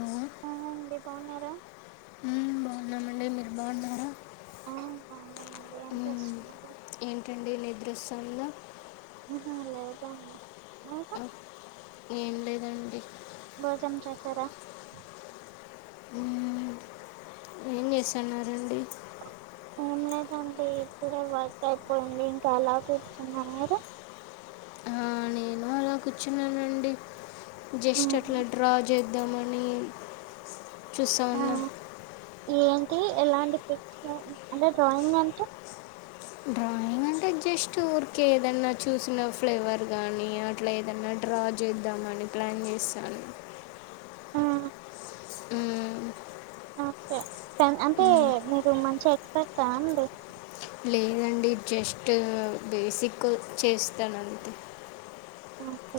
నువ్వు ఆ అండి బాగున్నారా ఉం బాగున్నామండి మీరు బాగున్నారా ఆ బాగున్నానండి ఏం మ్మ్. చేస్తున్నారు ఏంటండి నిద్రవస్తుంద ఆహా లేదండి మీకు ఆ, ఏం లేదు భోజనం చేశారా ఉం ఏం చేస్తున్నారండి ఏం లేదండి ఇప్పుడే వర్క్ అయిపోయింది ఇంకా అలా కూర్చున్నా మీరు ఆ, నేను అలా కూర్చున్నానండి జస్ట్ ఉమ్ అట్లా డ్రా చే ద్దామని చూస్తా ఆ ఉన్నా ఏంటి ఎలాంటి పిక్స్ అంటే డ్రాయింగ్ అంటే డ్రాయింగ్ అంటే జస్ట్ ఊర్కే ఏదన్న చూసిన ఫ్లేవర్ గానీ అట్ అట్ల ఏదన్న డ్రా జేద్దామని ప్లాన్ జేస్సాన్న ఆ మ్మ్ ఓ కే అంటే మీరు మంచి ఎక్స్పెక్టా అండి లేదండి జస్టూ బేసికు చేస్తా నంతే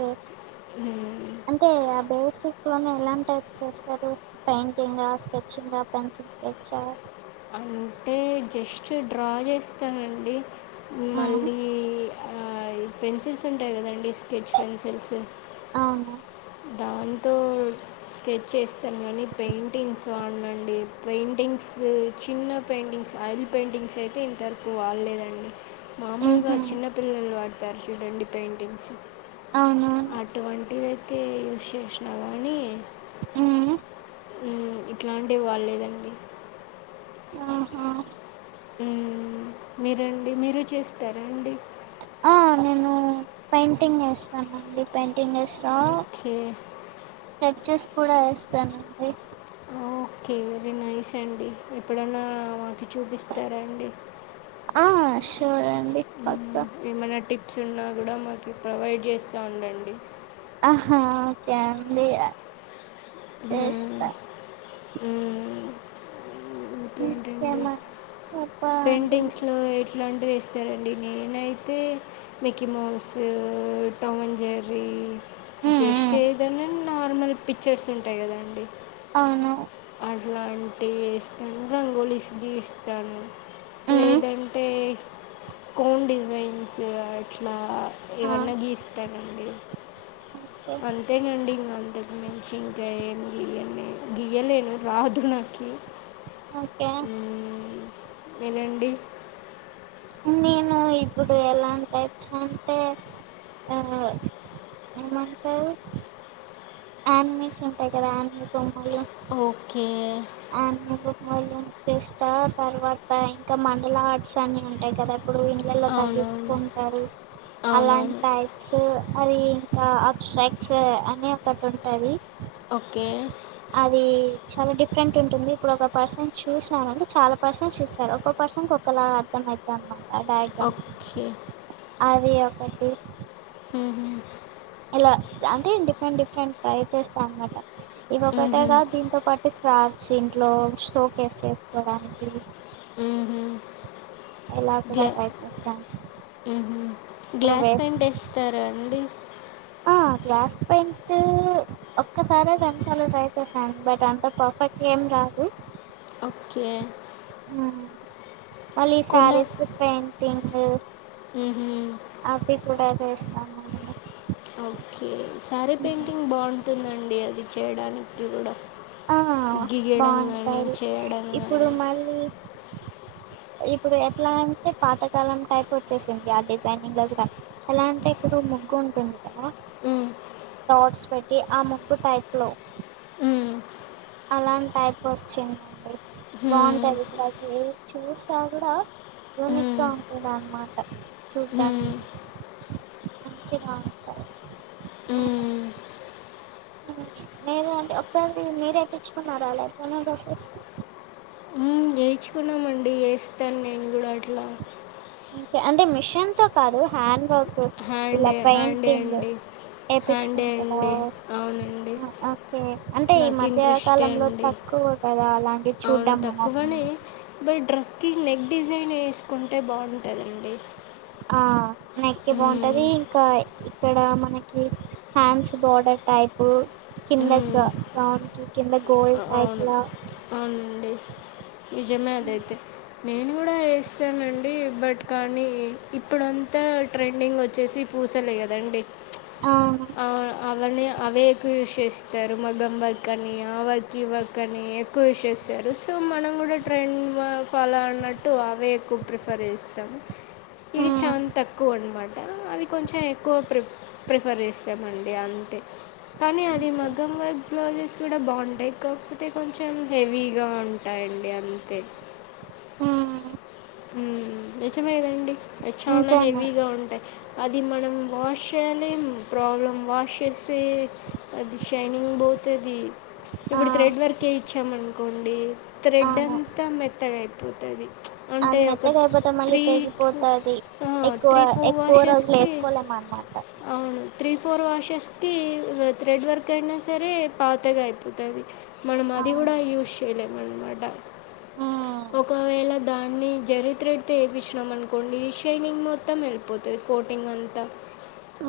ఓకే మ్మ్ అంటే ఆ బేసిక్ లొనే ఎలాంటైప్ చేస్తరు పెయింటింగా స్కెచ్చింగా పెన్సిల్ స్కెచ్చా అంటే జస్ట్ డ్రా జేస్తానండి మళ్ళీ ఆ ఈ పెన్సిల్స్ ఉంటయ్ కదండి స్కెచ్ పెన్సిల్సు ఔను దాంతోడ్ స్కెచ్చేస్తాన్ గానీ పెయింటింగ్స్ వాడ్నండి పెయింటింగ్సు చిన్న పెయింటింగ్స్ ఆయిల్ పెయింటింగ్స్ ఐతే ఇంతర్ కూ వాడ్లేదండి మాముల్గా ఉహు చిన్న పిల్లల్ వాడ్తార్ చూడండి పెయింటింగ్స్ ఔనౌన్ అటువంటివైతే యూస్ చేషిన గానీ ఉమ్ ఉమ్ ఇట్లాంటి వాళ్లేదండి ఆహా ఉమ్ మీరండి మీరు చేస్తారాండి ఆ నేన్ పెయింటింగ్ ఏస్తానండి పెయింటింగ్ ఏస్తాన్ ఓఖ్ఖే స్కెచ్చెస్ కూడా వేస్తానండి ఓక్కే వెరీ నైస్ అండి ఎప్పుడన్నా మాకి చూపిస్తారా అండి ఆ షోర్ అండి పక్క మ్మ్, ఏమైనా టిప్స్ ఉన్నా గుడా మాకి ప్రొవైడ్ జేస్సా ఉండండి అ హ్హా ఓకే అండి అ మ్మ్, చేస్తా మ్మ్, ఇంకేంటండి ఇంకేమన్ చెప్పాలండి పెయింటింగ్స్ లో ఎట్లాంటి వేస్తారండి నేనైతే మిక్కి మొవ్ సూ టామన్ జర్రీ మ్మ్ మ్మ్ జస్టు ఏదన్న నార్మల్ పిక్చర్స్ ఉంటయ్ గదండి ఔ ను అట్లాంటీ ష్టంగ్ రంగోలీస్ గీస్తాను మ్మ్ లేదంటే కోన్ డిజైన్సూ అట్లా ఆ ఏవన్న గీస్తానండి ఓకే అంతేనండి ఇంగ అందే మించి ఇంక ఏం గియ్యన్ నేన్ గియ్యలేను రాదు నాకీ ఓకే వినండి నేనూ ఇప్పుడు ఎలాంటైప్స్ అంటే ఆహ్ ఏమంటారు యానిమేస్ ఉంటయ్ కదాండి స్ ఓక్కే అన్ని గుడ్ మాయిలోనే తీస్తా తర్వాత ఇంకా మండల ఆర్ట్స్ అన్ని ఉంటాయి కదా ఇప్పుడు ఇండ్లల్లా పని అవునవును చేసుకుంటారు అవునవును అలాంటాయి సో అది ఇంకా అబ్స్ట్రైక్స్ అని ఒకటి ఉంటది ఓకే అది చాలా డిఫ్ డిఫ్రెంట్ ఉంటుంది ఇప్పుడు ఒక పర్సన్ చూసానారు అంటే చాలా పర్సన్స్ చూస్తారు ఒక పర్సన్ ఒకలా అర్థం అయితది అన్ ఆ డైగ్రామ్ ఓకే అది ఒకటి ఉహుమ్ ఇలా అంటే డిఫరెంట్ డిఫరెంట్ ట్రై చేస్తా అనమాట ఇది ఒకటేగా దీంతో పాటు స్టార్స్ ఇంట్లో సోకోస్ చేసుకోడానికి వ్మ్ హుమ్ ఇలా కూడా గ్లా ట్రై చేస్తాను ఉహుమ్ ఇప్పుడు గ్లాస్ వే తో ఏం టేస్ తర అండి ఆ క్లాస్ పేయింట్ ఒక్కసారే రెండుసాల్లో ట్రై చేశాను బట్ అంత పర్ఫెక్ట్ గా ఏం రాదు ఓక్కే ఉమ్ మళ్ళీ ఈ కుండ సారిస్ కి పెయింటింగ్ ఉహుం అవి కూడా చెస్తాము మరే ఓకే సారే పెయింటింగ్ బాగుంటుందండి అది చేయడానికి కూడా ఆ గీయడం కాని చేయడం కానీ అల్లి [inaudible] ఇప్పుడు ఎట్లా అంటే పాతకాలం టైప్ వచ్చేసింది ఆ డిజైనింగ్ దగ్ ఎలా అంటే ఇప్పుడు ముగ్గు ఉంటుంది కదా మ్, డాట్స్ పెట్టి ఆ ముగ్గు టైప్ లో మ్, అలాంటి టైప్ వచ్చిందండి మ్, బాగుంటది ఇప్పుడు అది చూసా కూడా యూనిక్గా మ్, ఉంటుంది అన్నమాట చూడ్ మ్, డానికి మంచిగావుంటాయి మ్, మీరు అంటే ఒకసారి మీరే ఎక్కించుకున్నారా అలా [unintelligible] డ్రెస్స్ కి ఏయిచ్చుకున్నామండి యేస్తాను నేను కూడా అట్లా అంతే అంటే మిషన్ తో కాదు హ్యాండ్ వక్ ఇలా హ్యాండే హ్యాండే పెయింటింగ్ అండి హ్యాండే ఏపిచ్చుకుంటదా అండి అవునండి ఆ ఓకే అంటే ఈ నాకు ఇంట్రెస్టే మధ్యకాలంలో అండి తక్కువ కదా అలాంటి అవును తక్కువనే బట్ డ్రెస్కి నెగ్ డిజైన్ వేసుకుంటే బాగుంటుందండి. ఆ నెక్ కి బాగుంటది మ్మ్. ఇంకా ఈ ఇక్కడ మనకి హ్యాండ్స్ బార్డర్ టైప్ కిందక్ మ్మ్. గౌన్కి కింద గోల్డ్ అవును టైప్లా అవునండి నిజమే అదైతే నేను కూడా వేస్తానండి బట్ కానీ ఇప్పుడంతా ట్రెండింగ్ వచ్చేసి పూసలే కదండి ఆ ఆ అవన్ని అవే ఎక్కువ యూస్ చేస్తారు మగ్గం వర్క్ అని ఆ వర్క్ ఈవర్క్ అని ఎక్కువ యూస్ చేసారు సో మనం కూడా ట్రెండ్ ఫాలో అన్నట్టు అవే ఎక్కువ ప్రిఫర్ చేస్తాం ఇది ఉమ్ చానా తక్కువ అన్నమ ట అవి కొంచెం ఎక్కువ ప్రి ప్రిఫర్ చేస్తమండి అంతే కానీ అది మగం వర్క్ బ్లౌజెస్ కూడా బాగుంటాయి కాకపోతే కొంచెం హెవీగా ఉంటాయండి అంతే మ్ మ్ నిజమేదండి అవి చాలా ఉంచాము హెవీగా ఉంటాయి అది మనం వాష్ చేయనే ప్రాబ్లం వాష్ చేస్తె అది షైనింగ్ బోతది ఆ ఇప్పుడు థ్రెడ్ వరకే ఇచ్చామనుకోండి థ్రెడ్ అవును అంతా మెత్తగయిపోతది అ మెత్తగయిపోతె మళ్ళీ తెగిపోతది ఎక్కువ త్రీ ఫోర్ ఎక్కువ రోజులు వాషెస్కి వేసుకోలేమన్నమాట అవును త్రీ ఫోర్ వాష్షేకి థ్రెడ్ వర్క్ అయినా సరే పాతగయిపోతది మనం అది అవును కూడా యూజ్ చేయలేమన్నమాట ఉమ్ ఒకవేళ దాన్ని జర్రి త్రేడ్ తో ఏపిచ్చినాం అనుకోండి షైనింగ్ మొత్తం వెళ్ళిపోతది కోటింగ్ అంతా ఆ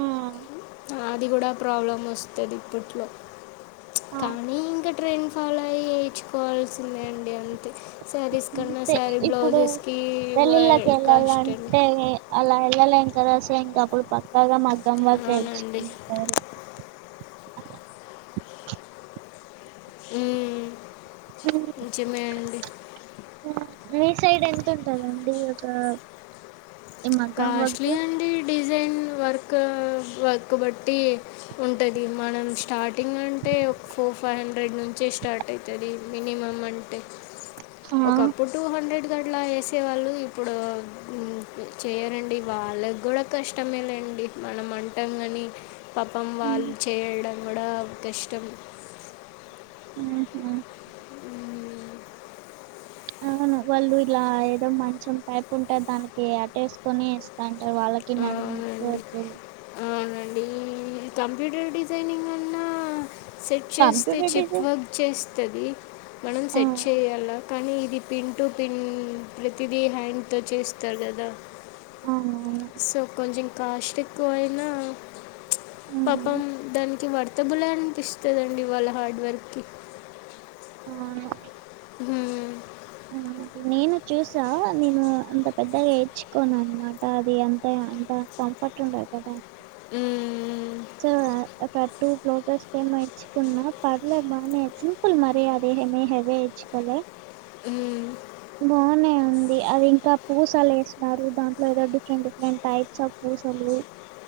అది కూడా ప్రాబ్లమ్ వస్తది ఇప్పట్లో ఆ కానీ ఇంకా ట్రైన్ ఫాలో చేయించుకోవాల్సిదే అండి అంతే శారీస్ కన్నా అంతే శారీ ఇప్పుడు బ్లౌజెస్కి కాస్ట్ అండి పెల్లిళ్ళకేళ్ళాలంటే ఏ అలా ఎళ్ళలేమ్ కాద సో ఇంక అప్పుడు పక్కాగ మగ్గం వర్క్ కే అవునండి ఎఇంచుకుంటార మ్ నిజమే అండి మీ సైడ్ ఎంతుంటదండి ఒక ఈ మగ్గం కాస్ట్లీ వర్క్ అండి డిజైన్ వర్క్ వర్క్ బట్టి ఉంటది మనం స్టార్టింగ్ అంటే ఒక ఫోర్ ఫైవ్ హండ్రెడ్ నుంచే స్టార్ట్ అయి తది మీనిమమ్ అంటే ఆ ఒకప్పుడు టూ హండ్రెడ్ కట్లా వేసేవాళ్ళు ఇప్పుడు మ్ మ్ చేయరండి వాళ్ళకి కూడా కష్టమే లేండి మనం అంటాం కాని పాపం వాళ్ళు చేయలడం కూడా కష్టం మ్ హు అవును వాళ్ళు ఇలా ఏదో మంచం పైప్ ఉంటే దానికి అటేసుకోని దాంట్ల వాళ్ళకి నడుము నొప్పి అవునండి వచ్చేది అవునండి ఈ కంప్యూటర్ డిజైనింగన్నా సెట్ చేస్తే కంప్యూటర్ చిప్ డిజైన్ వర్క్ చేస్తది మనం ఆ సెట్ చేయాలా కానీ ఇది పిన్ టు పిన్ ప్రతిదీ హ్యాంగ్తో చేస్తారు కదా అవునవును సో కొంచెం కాస్ట్ ఎక్కువయినా ఉమ్, పాపం దానికి వర్త బులే అనిపిస్తదండి వాళ్ళ హార్డ్ వర్క్ కి ఆవును మ్మ్. నేను చూసా నేను అంత పెద్దగా ఏఇంచుకోనన్నమాట అది అంత అంత కం ఫట్ ఉండదు కదా మ్మ్మ్మ్మ్ సో ఒక టూ బ్లౌజెస్స్ కేమో ఇచ్ చ్చుకున్న పర్లే బానే సింపుల్ మరి అది ఏమీ హెవేఇంచుకొలే మ్మ్. బానే ఉంది అది ఇంకా పూసలు ఎస్తారు దాంట్లో ఏదో డిఫరెంట్ డిఫరెంట్ టైప్స్ ఆఫ్ పుసలు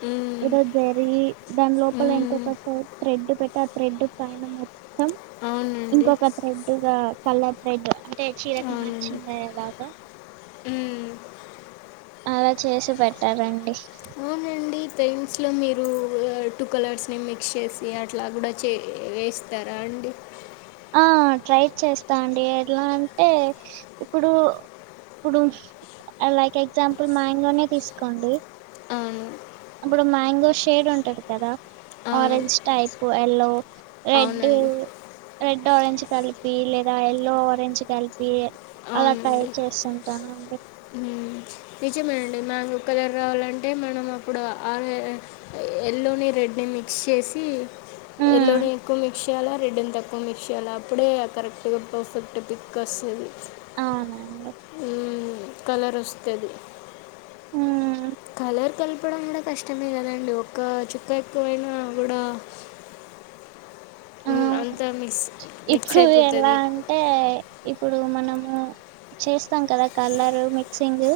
మ్మ్. ఏదో సరి దాని లోపల మ్మ్. ఇంకొక థ్రెడ్ పెట్టి ఆ థ్రెడ్ పైన మొత్తం అవునండి ఇంకొక థ్రెడ్ గా కలర్ థ్రెడ్ అంటే అవునండి [unintelligible] మ్మ్. అలా చేసి పెట్టారండి [unintelligible] లో మీరు టూ కలర్స్ ని మిక్స్ చేసి అట్లా కూడ చే వే తర అండి ఆ ట్రై చేస్త అండి ఎలా అంటే ఇప్పుడు ఇప్పుడు లైక్ ఎగ్జాంపుల్ మ్యాంగోనే తీసుకోండి ఆ అప్పుడు మ్యాంగో షేడ్ ఉంటది కదా అవును ఆరెంజ్ టైపు ఎల్లో రెడ్ అవునండి రెడ్ ఆరెంజ్ కలిపి లేద ఎల్లో ఆరెంజ్ కలిపి అల ట్రై అవునండి చేస్తు ఉంటాను అండి నిజమే అండి [unintelligible] ఎల్లోని రెడ్ని మిక్స్ చేసి ఉమ్ ఎల్లోని ఎక్కువ మిక్స్ చేయాల రెడ్నీ తక్కువ మిక్స్ చేయాల అప్పుడే కరెక్ట్ గా పర్ఫెక్ట్ [unintelligible] [unintelligible] అవునండి హు కలర్ వస్తది ఉమ్ కలర్ కలపడం కూడ కష్టమే కదండి ఒక చుక్క ఎక్కువైనా కూడ అ అవును అంతా మిక్స్ మిక్స్ ఇప్పుడు ఎల అయిపోతుంది అంటే ఇప్పుడు మనము చేస్తాం కదా కలరు మిక్సింగ్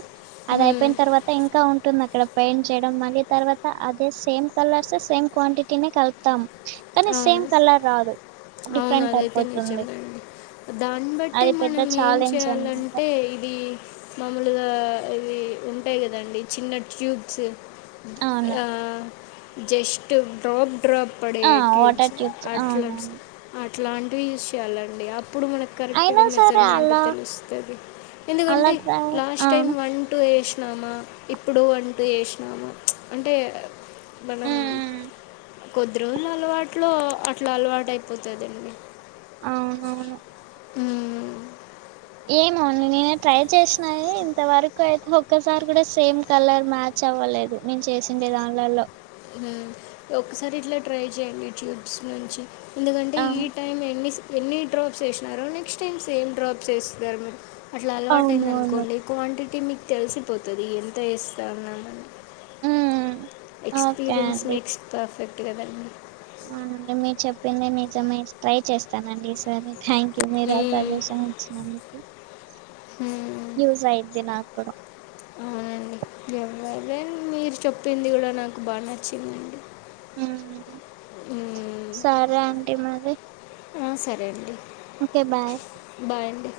అది అయిపోయిన తర్వాత ఇంక ఉ ఉంటుంది అక్కడ పెయింట్ చేయడం మళ్ళీ తర్వాత అదే సేమ్ కలర్స్ సేమ్ క్వాంటిటీనే కలుపుతాం కానీ సేమ్ అవును కలర్ రాదు అవును డిఫరెంట్ అదైతే అయిపోతుంది నిజమే [unintelligible] దాన్ని బట్టి అది పెద్ద మనం ఏం ఛాలెంజ్ అనమాట చేయాలంటే ఇది మామూలుగా ఇవి ఉంటాయి కదండి చిన్న ట్యూబ్స్ అవును [unintelligible] జస్ట్ డ్రాప్ డ్రాప్ పడే ఆ ట్యూబ్స్ వాటర్ అవునవును [unintelligible] అట్లాంటివి యూస్ చేయాలండి అప్పుడు మన కరెక్ట్గ అయినా సరే మెజర్మెంట్ అలా తెలుస్తది అలా ఎందుకంటే ట్రై లాస్ట్ ఆ టైం ఉమ్ వన్ టూ ఎసినామ ఇప్పుడు [unintelligible] ఎసినామ అంటే మనం కొద్ది రోజుల అలవాటులో అట్ల అలవాటు అయిపోతదండి అవునవును హు ఏమో [unintelligible] ట్రై చేసిన ఇంతవరకు అయితే ఒక్కసారి కూడ సేమ్ కలర్ మ్యాచ్ అవ్వలేదు నేను చేసిండే [unintelligible] ఉ ఒకసారి ఇట్ల ట్రై చేయండి ట్యూబ్స్ నుంచి ఎందుకంటే ఆ ఈ టైం ఎన్ని ఎన్ని డ్రాప్స్ వేసినారో నెక్స్ట్ టైం సేమ్ డ్రాప్స్ [unintelligible] అట్ల అలవాటు అయింది అవునవును అనుకోండి క్వాంటిటీ మీకు తెలిసిపోతుంది ఎంత ఎస్త [unintelligible] ఉ ఎక్స్పీరియన్స్ మేక్స్ పర్ఫెక్ట్ కదం [unintelligible] అవునండి మీరు చెప్పిందే నిజం ట్రై చేస్తానండి ఈసారి థ్యాంక్ యూ మీరు ఆ మ్మ్. సజెషన్ [unintelligible] ఆ మీకు హు యూస్ అయిది నాకు కూడా అవునండి ఎవరే మీరు చెప్పింది కూడా నాకు బాగా నచ్చింధీ అండి ఉ సరే ఆంటీ మరి ఆ సరే అండి ఓకే బాయ్ బాయ్ అండి